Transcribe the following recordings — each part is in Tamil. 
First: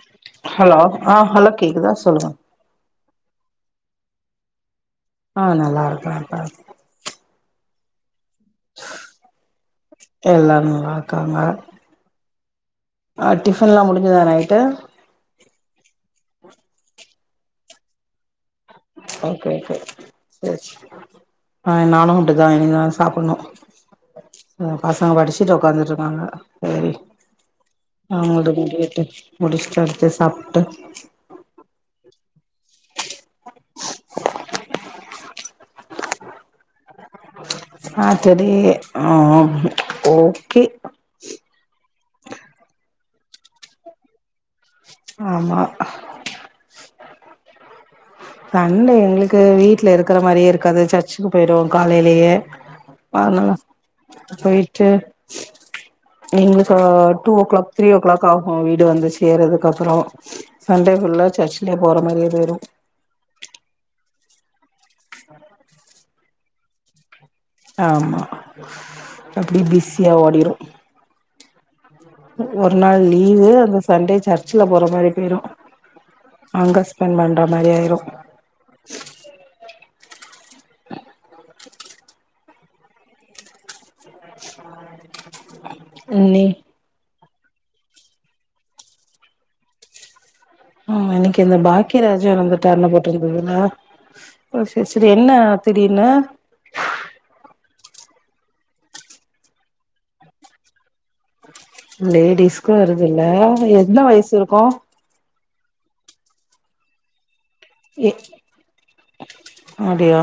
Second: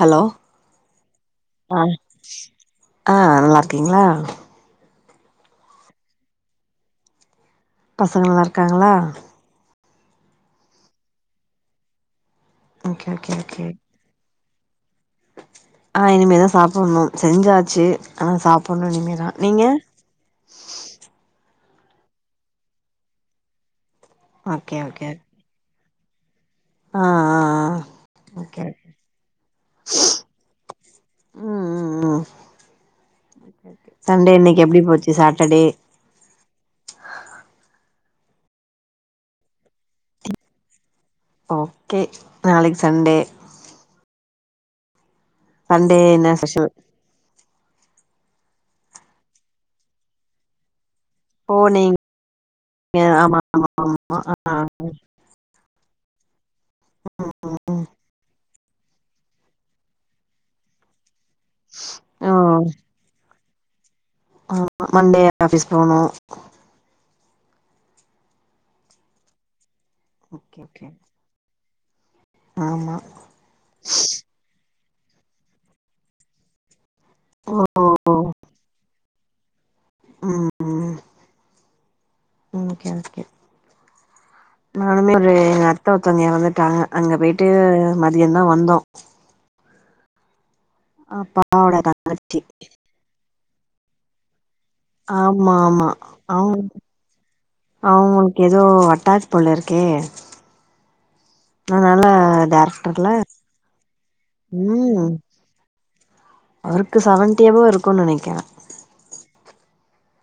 ஹலோ ஹலோ ஆ ஹலோ ஆ கேக்குதா சொல்லுங்க ஆ நல்லாருக்கீங்களா ஆ நல்லா இருக்கறப்பா பசங்க நல்லா இருக்காங்களா எல்லாரு நல்லா இருக்காங்க ஓகே அ ஓகே ஓகே டிஃபன்ல்லா முடிஞ்சுதா நைட்டு அ இனிமேதா சாப்பட்ணு செஞ்சாச்சு ஆனா சாப்பட்ணு இனி ஓகே ஓகே சரி ஆ நானு அப்டிதா இனிமேதா சாப்பட்ணு ஓகே பசங்க ஓகே படிச்சுட்டு ஒக்காந்துட்டு இருக்காங்க சேரி ஆ ஆ ஆ ஆ முடு ஓகே முடியட்டு முடிச்சுட்டு அடுத்து சாப்ட்டு ம் ம் ம் சண்டே இன்னைக்கு எப்டி போச்சு சாட்டர்டே சாட்டர்டே அஹ் ஓகே ஓக்கே நாளைக்கு சண்டே ஆமா சண்டே என்ன ஸ்பெஷல் சண்டே எங்களுக்கு வீட்ல இருக்குற மாரியே இருக்காது சர்ச் ச்சுக்கு போய்ருவோ ஓ நீங்க காலைலயே ஆமா அதனால ஆமா ஆமா போய்ட்டு நீங்களு so two o'clock three o'clock ஆகு வீடு வந்து சேரது கப்புறோ சண்டே ஃபுல்லா சர்ச்சிலே போற மாரியே ஓ போய்ரு ஆ [inaudible] மண்டே ஆஃபிஸ் போனு ஆமா அப்டியே பிஸியா ஓடிரு ஓகே ஓகே ஒரு ஆமா நாள் லீவு அந்த சண்டே சர்ச்சுல போற மாரி போயிரு அங்க ஸ்பெண்ட் பண்ற ஓ மாரி ஆய்ரு ம் ம் ஓகே ஓகே நானுமே ஒரு எங்க அத்த ஒருத்தங்க இன்னி எறந்துட்டாங்க அங்க போயிட்டு மதிய தா வந்தோ ம் இன்னைக்கு இந்த அப்பாவோட பாக்கியராஜு தங்கச்சி இறந்துட்டார்னு போட்டுருந்துதுல ஓ சரி சரி என்ன திடீர்னு அவு அவுங்களுக்கு எதோ அட்டாக் போலருக்கே லேடிஸ்க்கு டாக்டர்ல வருதுல்ல என்ன வயசு இருக்கும் ம் அவருக்கு செவன்ட்டி அபோ இருக்கு எ நெனைக்கிற அப்டியா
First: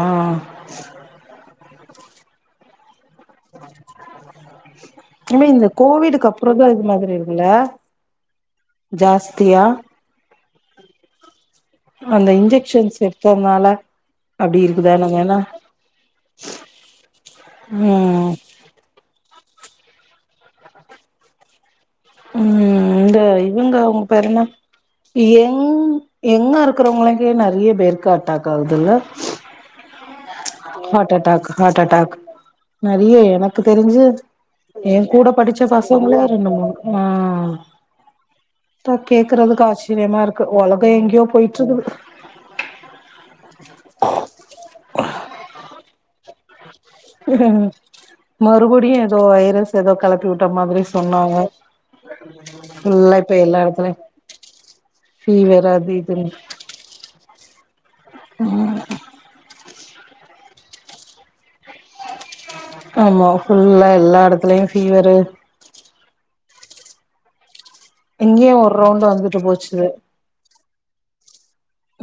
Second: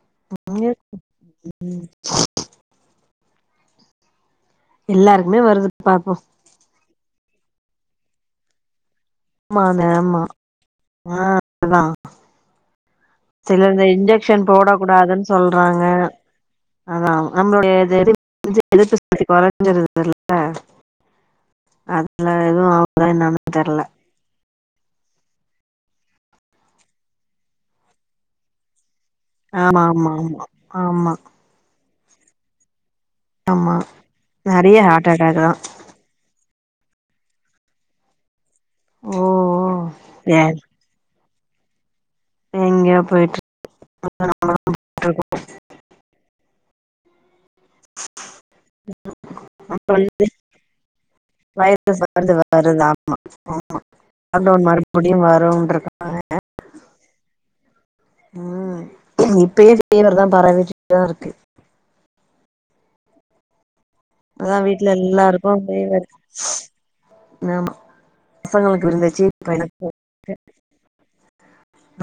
[unintelligible] எல்லாருக்குமே ஏன்னா இந்த வருது பாப்போ கோவிடுக்கு அப் ப்ரோஜாய்த்து மாதிரி இருக்குள்ள ஜாஸ் மா நேமா ஆ அததான் அந்த இஞ்செக்ஷன்ஸ்சு சிலது இந்த இன்ஜெக்ஷன் போட கூடாதுன்னு சொல்றாங்க அதா நம்மளுடைய ம் எதிர்ப்பு சக்தி குறைஞ்சிருதுல்ல அதுல எதுவு அவுதா என்னன்னு தெர்ல பெர்னா எங் எங்கா இருக்கறவங்களுக்கே நறைய பேருக்கு அட்டாக் வருதில்ல ஆமா ஆமா ஆமா ஹார்ட் ஆமா அட்டாக் ஹார்ட் அட்டாக் நெறையே எனக்கு ஆமா தெரிஞ்சு நெறைய எ ஹார்ட் கூட அட்டாக் தா படிச்ச ஃபஸ் ஆ இப்ப ஓ கேக்குறதுக்கு ஓ ஆச்சரியமா இருக்கு சேரி ஒலகோ இப்ப எங்கயோ போய்ட்ருக்குது எங்கேயோ போயிட்டு [unintelligible] [inaudible] மறுபடியு ஏதோ வைரஸ் ஏதோ அப்றோ வந்து கிளப்பி வுட்ட மாரி சொன்னாங்க வைரஸ் வருது வருதா இல்ல இப்ப எல்லா ஏடத்துலையு லாக்டவுன் மறுபடியு பிவேர் அது வரும்ன்ருக்கு இதுனு உம் இப்பயே பிவேர் தா பரவிகிட்டு தா இருக்கு ஆமா ஃபுல்லா எல்லா இடத்துலயு ஃபீவரு போன்லே ஒர்க் நனமா இங்கே ஒரு ரவுண்ட வந்துட்டு போச்சு இருக்கு.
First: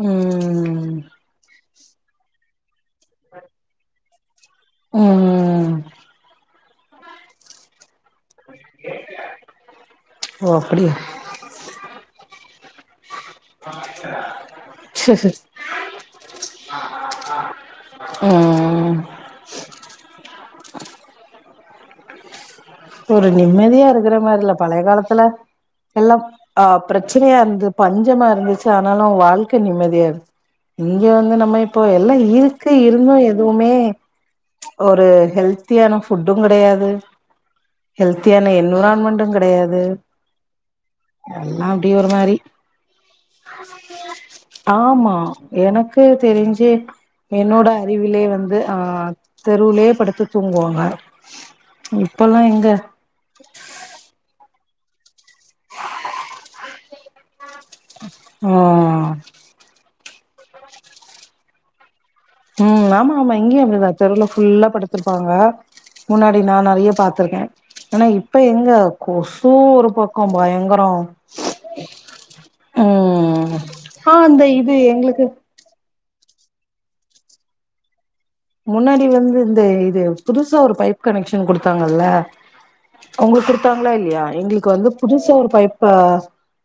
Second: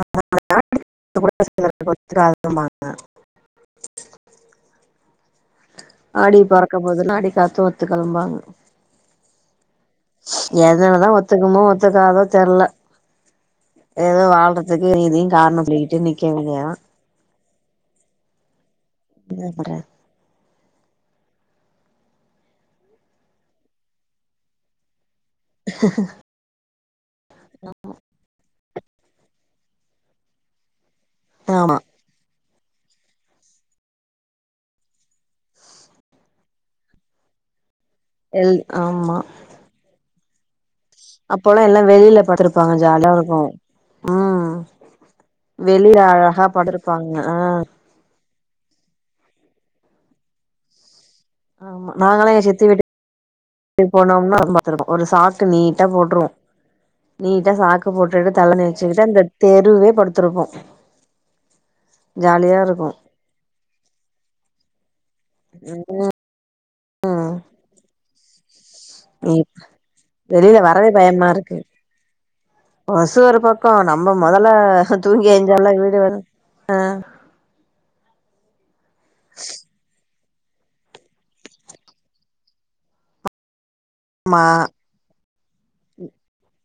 உம் [unintelligible] உம் உம் ஆடி பிறக்க போது அடி காத்து ஒத்து கிளம்பாங்க ஓ அப்டியா என்னவேனா ஒத்துக்குமோ ஒத்துக்காதோ தெர்ல ஏதோ வாழ்றதுக்கு சேர் இதையு சேர் காரணோ சொல்லிட்டு நிக்க வேண்டிதா ஆ உம் என்னக ஒரு நிம்மதியா இருக்ற மாரி இல்ல பழய காலத்ல ஆ பிரச்சனையா இருந்து பஞ்சமா இருந்துச்சு ஆனாலு வாழ்க்கை நிம்மதியா இரு இங்க வந்து நம்ம ஆமா இப்போ எல்லாயி ர்க்கு இருந்தும் எதுவுமே ஒரு ஹெல்த்தியான ஃபுட்டு கெடையாது ஹெல்த்தியான எல் ஆமா என்விரான்மென்ட்டு கெடையாது அப்போல்லா எல்லா அப்டி ஒரு வெளியில மாரி படுத்துருப்பாங்க ஜாலியா இருக்கு ம் ஆமா வெளில எனக்கு அழகா தெரிஞ்சே படுத்துருப்பாங்க ஆ என்னோட அருவிலே வந்து ஆ தெருவிலேயே படுத்து தூங்குவாங்க ஆமா நாங்களா எங்க சித் இங்க எப் போனோம்னா பாத்துருக்கு ஒரு சாக்கு நீட்டா போட்டுருவோ நீட்டா சாக்கு போட்டுட்டு த ஆ ளவாணி வச்சிக்கிட்டு அந்த தெருவே படுத்திருப்போ ஜாலியா ம் இருக்கு ஆமா ஆமா இங்கேயு அப்டிதா தெருல ஃபுல்லா படுத்திருப்பாங்க முன்னாடி நா நறைய பாத் ம் பத்துருக்க ஆனா இப்ப எங்க கொசு இப் ஒரு பக்கோ வெளில பயங்கரோ கொசு ஒரு ம் பக்கொ ஆ நம்ம அந்த இது மொதல்ல எங்களுக்கு தூங்கி ஏன்சாலே வீடு வரு அ முன்னாடி வந்து இந்த இது புதுசா ஒரு பைப் கனெக்ஷன் குடுத்தாங்கல்ல உங்களுக்கு குடுத்தாங்களா இல்லையா ஆமா எங்களுக்கு வந்து புதுசா ஒரு பைப்பு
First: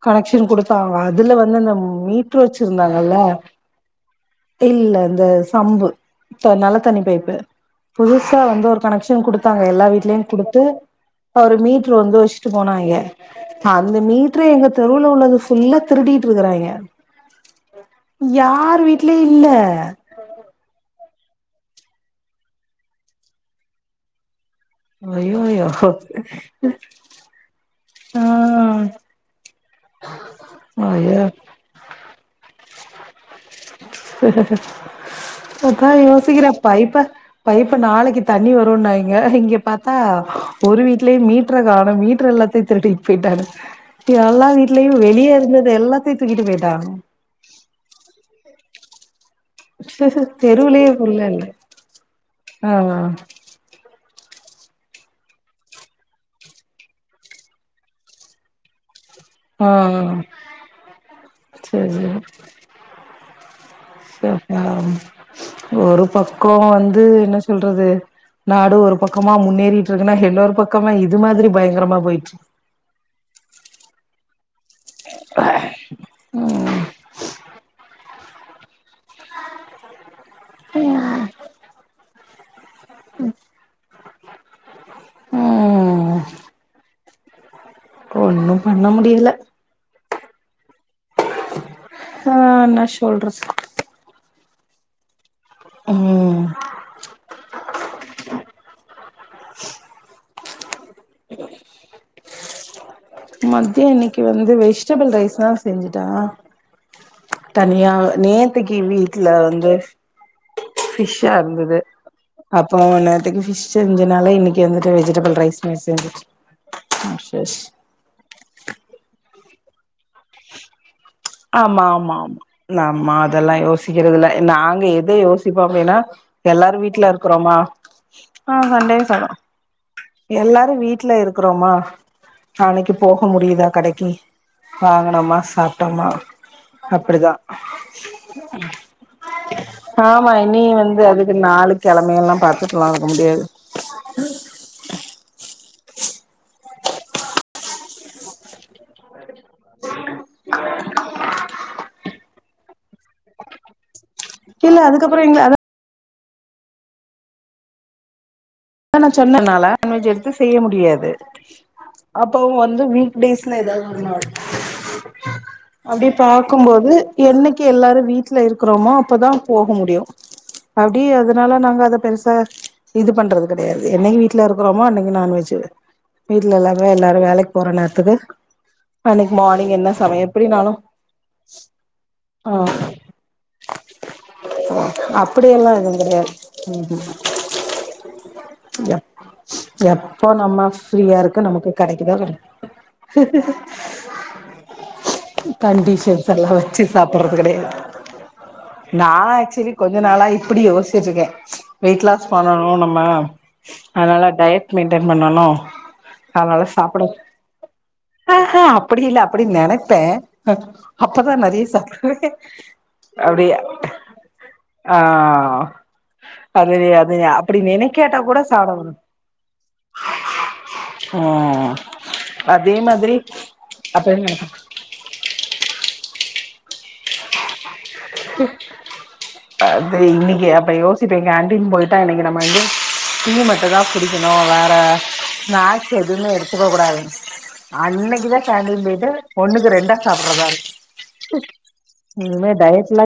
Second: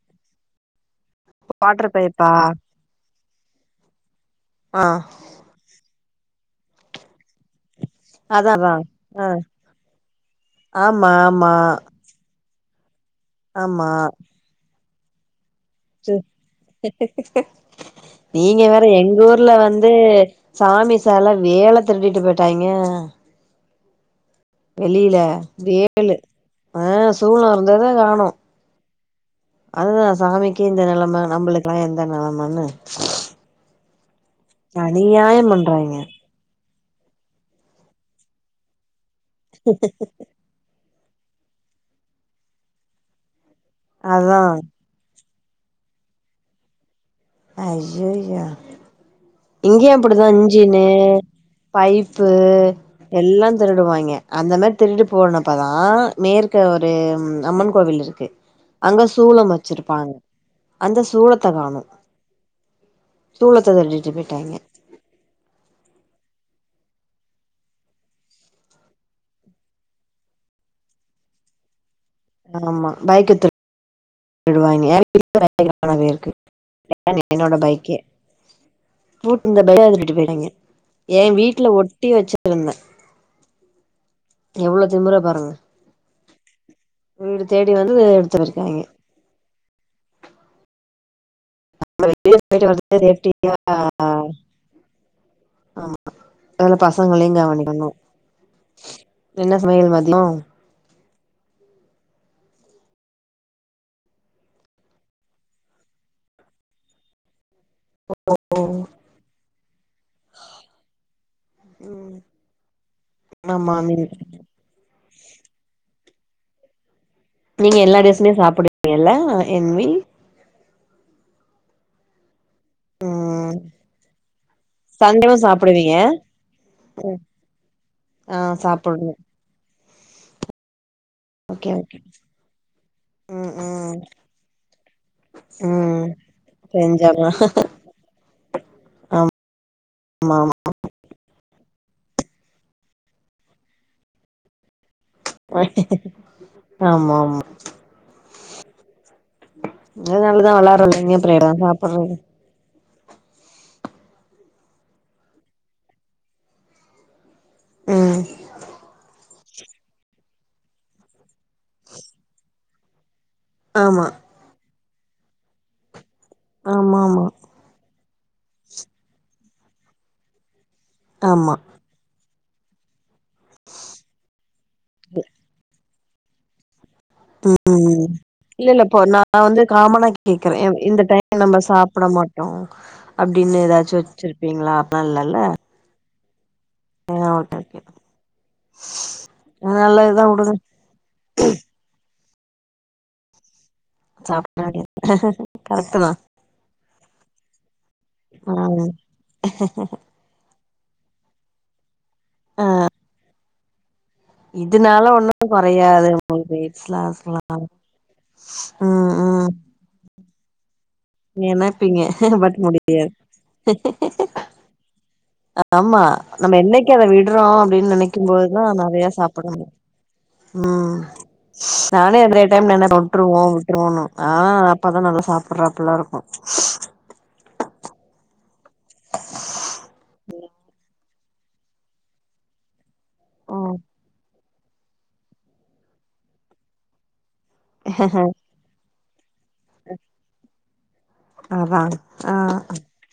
கனெக்ஷன் குடுத்தாங்க அதுல வந்து அந்த வாட்டர் பைப்பா மீட்ரு வெச்சது இருந்தாங்கல்ல ஆ இல்ல அந்த சம்பு த நல்லத்தண்ணி பைப்பு புதுசா அதா வந்து அதா ஒரு கனெக்ஷன் ஆ குடுத்தாங்க எல்லா வீட்லயு குடுத்து ஆமா ஆமா ஒரு மீட்ரு வந்து வெச் ட்டு போனாய்ங்க ஆமா அந்த மீட்ரு எங்க தெருல உள்ளது ஃபுல்லா திருடிட்டு இருக்கறாங்க நீங்க யார் வேற எங்க வீட்லயு இல்ல ஊர்ல வந்து சாமி செல வேல திருட்டிட்டு போயிட்டாங்க வெளியில அய்யோயோ வேழு ஆ சூலோ இருந்தத ஆ காணோ அதுதா சாமிக்கே இந்த நெலம அய்யோ நம்பளுக்கெல்லா எந்த நெலமன்னு அநியாயம் அதா பண்றாய்ங்க யோசிக்கிறே பைப்ப பைப்ப நாளைக்கு தண்ணி வருனாய்ங்க இங்க இங்க பாத்தா ஒரு வீடலேயே மீட்டர காணு மீட்டர் எல்லத்தையு திருட்டிட்டு போயிட்டாங்க அதா எல்லா வீட்லயு வெளியே இருந்தது எல்லாத்தையு தூக்கிட்டு போயிட்டாங்க ஐயா யோ இங்கேயு அப்படித்தா இன்ஜின்னு தெருவுலயே புள்ள இல்ல பைப்பு ஆ எல்லா திருடுவாங்கே அந்த மாரி திருட்டு போனப்போ தா மேற்க ஒரு அம்மன் கோவில் இருக்கு அங்க சூலம் ஆ வச்சிருப்பாங்க அந்த சூலத்த காணோ சேரி தூய தமிழ் ச பா ஒரு பக்கோ வந்து என்ன சொல்றது நாடு ஒரு பக்கமா முன்னேறிட்டு இருக்குன்னா இன்னோரு பக்கமா இது மாதிரி பயங்கரமா போயிட்ருக் ஆமா பைக்க திரு டுவாய்ங்க [inaudible] இருக்கு ம் என்னோட பைக்கே பூட்டியிருந்த பைக்க திருடிட்டு போய் டாய்ங்க எ வீட்ல ஒட்டி வெச்சிருந்தே ம் எவ்வளோ திமுற பாருங்க வீடு தேடி வந்து எடுத்து ஒன்னு போயிருக்காய்ங்க பண்ண முடியல நம்ம ரெகு ஆ லேட் போயிட்டு என்ன வர்றதுக்குள்ள ரேட்டி சொல்றது [inaudible] ஆமா ம் அதே மாரி பசங்களையு கவனிக்கணு என்ன சமையல் மதியோ மத்தியோ இன்னைக்கு வந்து வெஜிடபிள் ரைஸ்தா செஞ்சுட்டே தனியா நேத்தைக்கு வீட்ல வந்து ஃபிஷ்ஷா இருந்தது ம் அப்ப நேத்துக்கு ஃபிஷ் ஆமா நீ செஞ்சனால இன்னிக் கு வந்துட்டு வெஜிடபிள் ரைஸுமே சென்ஜிச்சி ஆ செ நீங்க எல்லா டேஸ்ஸுமே சாப்புடுவீங்கல்ல என்வி ஆமா ஆமா ஆமா நம்ம ம் அதெல்லா யோசிக்கிறதுல்ல நாங்க எத சண்டேவு யோசிப்போ சாப்புடுவீங்க அப்டின்னா எல்லார் வீட்ல ம் இருக்கறோமா ஆ சாப்புட்னு எல்லாரு வீட்ல ஓகே இருக்குறோமா ஓகே நாளைக்கு போக ம் முடியுதா ம் கடைக்கு வாங்கனோமா ம் சாப்ட்டோமா செஞ்சர்லா அப்டிதா ஆமா ஆமா இனியு வந்து அதுக் இது நாளு கெழமை எல்லா பாத்துட்டுல்லா இருக்க முடியாது ஆமா ஆமா அதுனால தா வெளையாட்றோ இல்ல இங்க அப்றோ எடோ சாப்புறீ இல்ல அதுக்கப்றோ எங்கள அத ம் அ நா சொன்னனால நான்வெஜ் எடுத்து செய்ய முடியாது அப்பவு வந்து வீட் டேஸ்ல எதாவது ஒரு ஆமா நாள் அப்டி பாக்கும்போது ஆமா ஆமா என்னைக்கு எல்லாரு வீட்ல இருக்கறோமோ அப்பதா போக முடியு அப்டி ஆமா அதனால நாங்க அத பெருசா இது பண்ற கெடையாது என்னைக்கு வீட்ல இருக்குறோமோ அன்னைக்கு நான் வெஜ் வீட்ல எல்லாமே எல்லாரு வேலைக் போற ம் நேரத்துக்கு இல்ல இல்ல இப்போ நா அன்னைக்கு வந்து மார்னிங் என்ன காமனா சமையல் கேக்கறே எப்டினாலு இந் இந்த டைம் நம்ம சாப்ட மாட்டோ ஆ அப்டினு ஏதாச்சு வச்சிருப்பீங்ளா அதா இல்லல்ல அப்டியெல்லா எதுவு கெடையாது நீ அவட்ட கேக்கனு எப் எப்போ வுடுங்க நம்ம ஃப்ரீயா இருக்கோ நமக்கு கெடைக்குதா பாரு சாப்ட வேண்டியது கரெக்ட் தா கண்டிஷன்ஸ் எல்லா வச்சி சாப்பறது கெடையாது வராங்க நாலா ஆக்சுலி கொஞ்ச நாளா இப்டி யோச்சி வச்சிர்க்கே வெயிட் லாஸ் பண்ணணு நம்ம அதனால டயட் மெயின்டன் இதனால ஒண்ணு பண்ணணு கொறையாது உங்களுக்கு அதனால எய்ட்ஸ்லா சாப்ட ஆஸ்மா அ ஹா அப்டி ம் இல்ல ம் அப்படின் நெனைப்பே அ அப்பதா நெறைய நெனைப்பீங்க சாப்டுவே பட் முடி அப்டியே ஆ ஆமா நம்ம அது என்னைக்கு அத அது விடுறோ அப்டி அப்டின் நெனைக்காட்டா நெனைக்கும் கூட போதுதா சாப்ட வரு நெறையா சாப்புடனு ம் ம் நானே நெறைய டைம்ல அதே என்ன மாதிரி வுட்டுருவோ வுட்டுருவோனு ஆ அப்ப பாப்பா தா நல்லா சாப்புறா அப்பல்லா இருக்கு அது இன்னைக்கு அப்போ யோச் சிட்டு இங் கேண்டீன் போயிட்டா அன்னைக்கு நம்ம வந்து டீ மட்டு ம் தா குடிக்கணு வேற நாக்கு எதுமே எடுத்துக்க கூடாதுங் அன்னைக்கு தா கேன்டீன் போய்ட்டு ஒன்னுக்கு ரெண்டா சாப்புறதாருக்கு அதா ஆ இனிமே டயட்லா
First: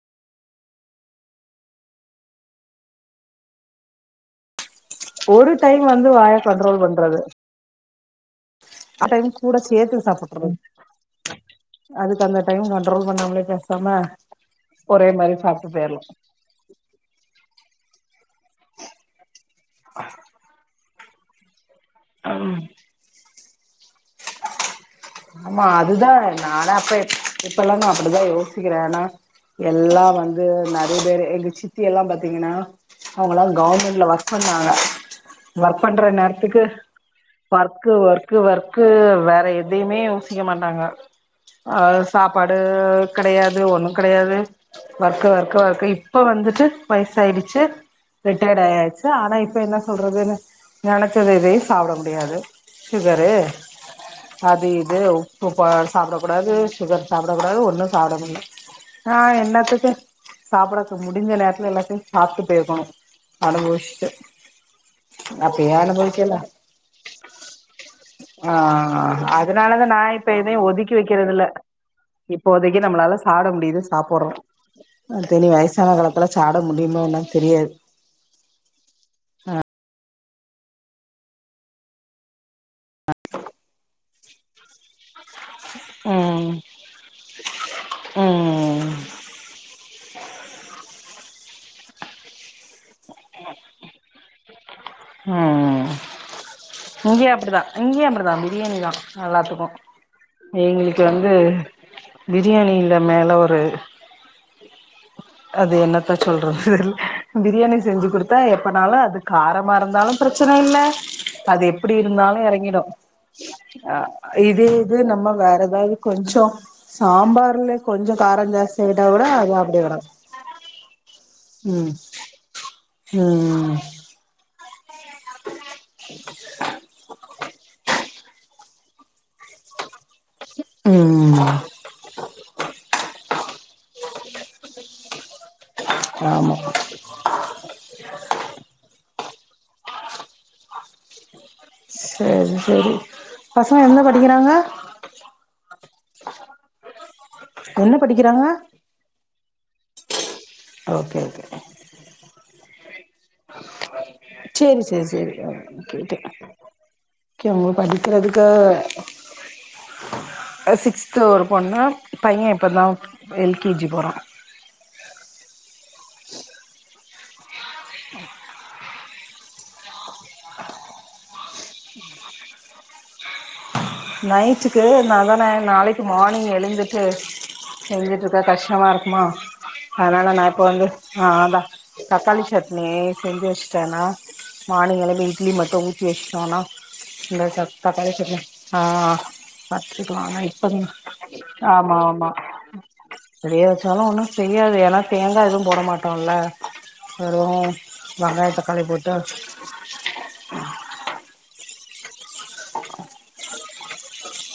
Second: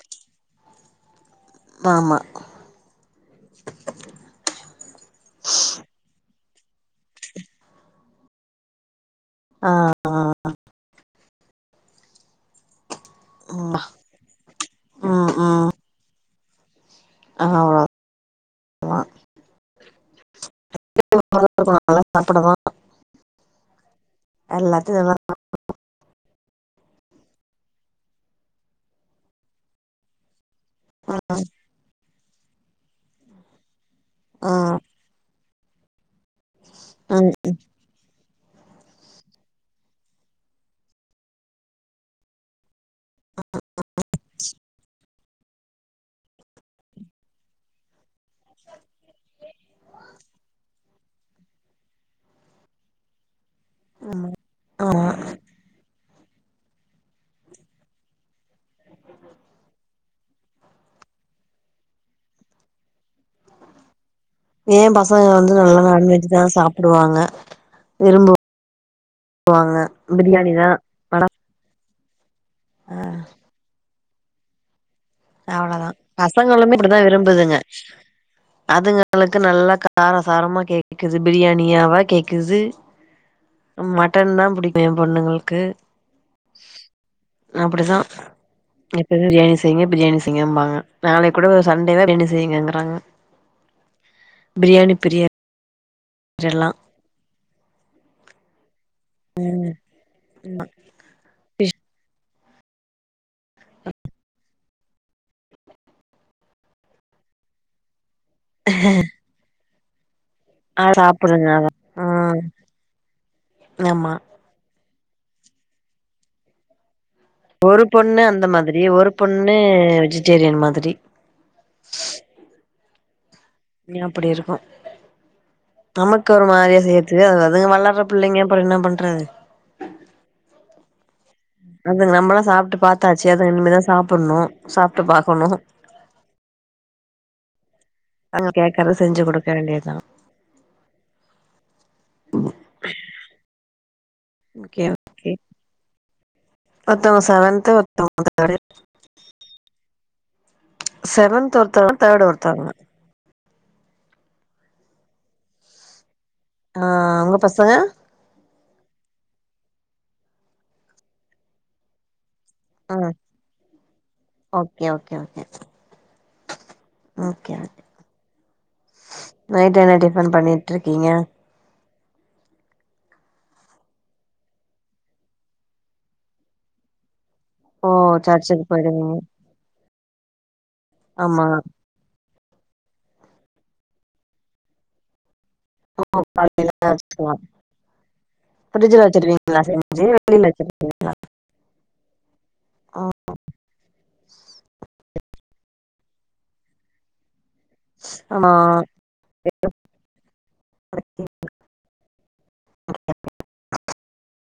ஆமா ஒரு டைம் வந்து வாய கண்ட்ரோல் பண்றது ஆ டைம் கூட சேத்து சாப்புட்ரு அதுக்கு அந்த டைம் நானு செலவு பண்ணாமலே ம் பேசாம ஒரே ம் மாரி சாப்ட்டு போய்றலா ஆமா அ [inaudible] நல்லா சாப்ட தா எல்லாத்தையு நல்லா ஆமா அதுதா நானா அப்ப இப்ப எல்லா நா அப்படித்தா யோசிக்கிறே ஏனா எல்லா வந்து ந ஒரு தரே எங்க சித்தி எல்லா பாத்தீங்கனா அவுங்கல்லா கவுர்மெண்ட்ல ஒர்க் பண்ணாங்க ம் ஒர்க் பண்ற நேரத்துக்கு ம் ஒர்க்கு ஒர்க்கு ஒர்க்கு வேற எ தையுமே யோசிக்க மாட்டாங்க அ சாப்பாடு கெடையாது ஒண்ணு கெடையாது ஒர்க்கு ஒர்க்கு ஒர்ககு இப்ப வந்துட்டு வயசாயிடுச்சு ரிட்டையர்ட் ஆயாச்சு ஆனா இப்ப என்ன சொல்றதுனு நெனச்சது எதையு சாப்ட முடியாது சுகரு ஆமா அது இது உப்பு ப சாப்டக்க கூடாது சுகர் சாப்டக்க கூடாது ஒண்ணு சாப்ட முடில ஆ எல்லாத்துக்கும் சாப்ட முடிஞ்ச நேரத்துல எல்லாத்தையு சாப்ட்டு போய்க்கணும் அனுபவிச்ட்டு எ பசங்க வந்து நல்லா நான்வெஜ் தா சாப்டுவாங்க விரும்பு ஆ அதனாலதா நா இப்ப பிரியாணி எதயும் தா ஒதுக்கி படா வக்கறதுல்ல இப்போதைக்கு ஆ நம்மளால சாப்ட முடியுது சாப்பறோ அது இனி அவ்ளோதா வயசான காலத்துல சாட பசங்களுமே இப்டிதா முடியுமனு விரும்புதுங்க தெரியாது அதுங்களுக்கு நல்லா கார சாரமா கேக்குது பிரியாணியாவா கேக்குது மட்டன் தா புடிக்கு என் பொண்ணுங்களுக்கு ம் அப்டித்தா ம் எப்பயுமே பிரியாணி செய்ங்க பிரியாணி செய்ங்கம்பாங்க நாளை கூட ஒரு சண்டேவ பிரியாணி செய்ங்கங்கறாங்க பிரியாணி பிரி ம் ஜெல்லா இங்கயு அப்படிதா இங்கயு அப்டிதா பிரியாணி தா எல்லாத்துக்கு எங்களுக்கு வந்து பிரியாணில மேல ஒரு அது என்னத்த சொல்றது தெர்ல பிரியாணி செஞ்சு குடுத்தா எப்பனாலு அது காரமா இருந்தாலு பிரச்சன இல்ல ஆ சாப்டுங்க அது அத எப்டி இருந்தாலு ம் எறங்கிடு அ ஆமா இதே இது நம்ம வேற ஏதாது கொஞ்சோ சாம்பார் ஒரு பொண்ணு அந்த மாதிரி ஒரு பொண்ணு அப்டியே கெடக்கு வெஜிடேரியன் மாதிரி ம் ம் இனி அப்டி இருக்கு நமக்கு ஒரு மாரியா செய்ற்துக்கு அது அதுங்க வளறப் பிள்ளைங்க அப்பறம் என்ன பண்றது ம் அது நம்ளாம் சாப்ட்டு பாத்தாச்சு அதா இனிமே தா சாப்பணும் சாப்ட்டு பாக்கணும் ஆமா அவங்க கேக்கற்த செஞ்சு குடுக்க வேண்டிதுதா சேரி சேரி பசங்க என்ன படிக்கறாங்க ஓகே ஓகே ஒருத்தவங்க செவன்த்து என்ன ஒருத்தவங்க படிக்கறாங்க ஓகே ஓகே செவன்த் ஒருத்தவங்க தேர்டு ஒருத்தவங்க சேரி சேரி சேரி அ கேட்ட ஆ உங்க பசங்க அதுக்கு சிக்ஸ்து ஒரு பொண்ணு பையன் இப்ப தா ம் எல்கேஜி போறா okay okay okay okay okay night என்ன டிஃபன் பண்ணிட்டுருக்கீங்க [unintelligible] ம் நைட்டுக்கு நா தான நாளைக்கு மார்னிங் எழுந்துட்டு ஓ செஞ்சுட்டு இருக்க சர்ச்சுக்கு கஷ்டமா போயிடுவீங்க இருக்குமா அதனால நா இப்போ வந்து ஆ ஆமா அதா தக்காளி சட்னி செஞ்சு வச்சுட்டேன்னா மார்னிங் எழம்பி இட்லி மட் டு ஓ ஊத்திவச்டோனா காலைல வச்சுக்கலா இந்த ச தக்காளி சட்னி ஆ ஃப்ரிட்ஜ்ல வச்சிருவீங்களா செஞ்சு பாத்துக்கலா ஆனா வெளில வச்சிரு இப்பந் ஆமா ஆமா வெளிய வச்சாலு ஒன்னு செய்யாது ஏனா தேங்கா எதுவு போட மாட்டோல்ல வெறு வங்காயோ ஆமா தக்காளி போட்டு [inaudible]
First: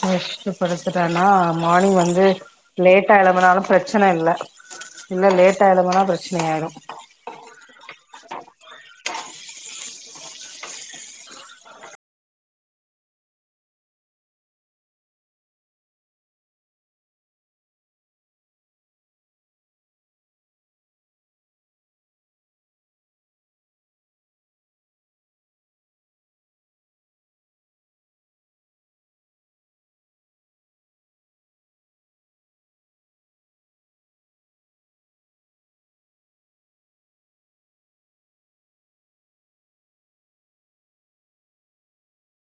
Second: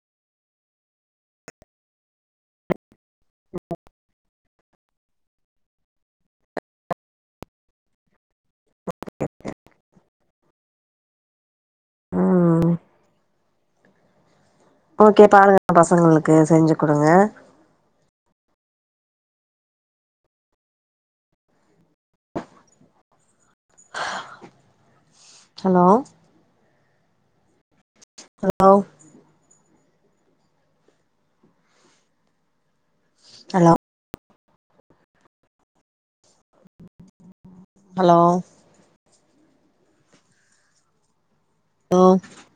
முச்ட்டு படுத்துட்டனா மார்னிங் வந்து லேட்டா எழுமுனாலு பிரச்சன இல்ல இல்ல லேட்டா எழுமுனா பிரச்சனயாயிரு [inaudible] ம் ஓகே பாருங்க பசங்களுக்கு செஞ்சு குடுங்க hello hello hello hello low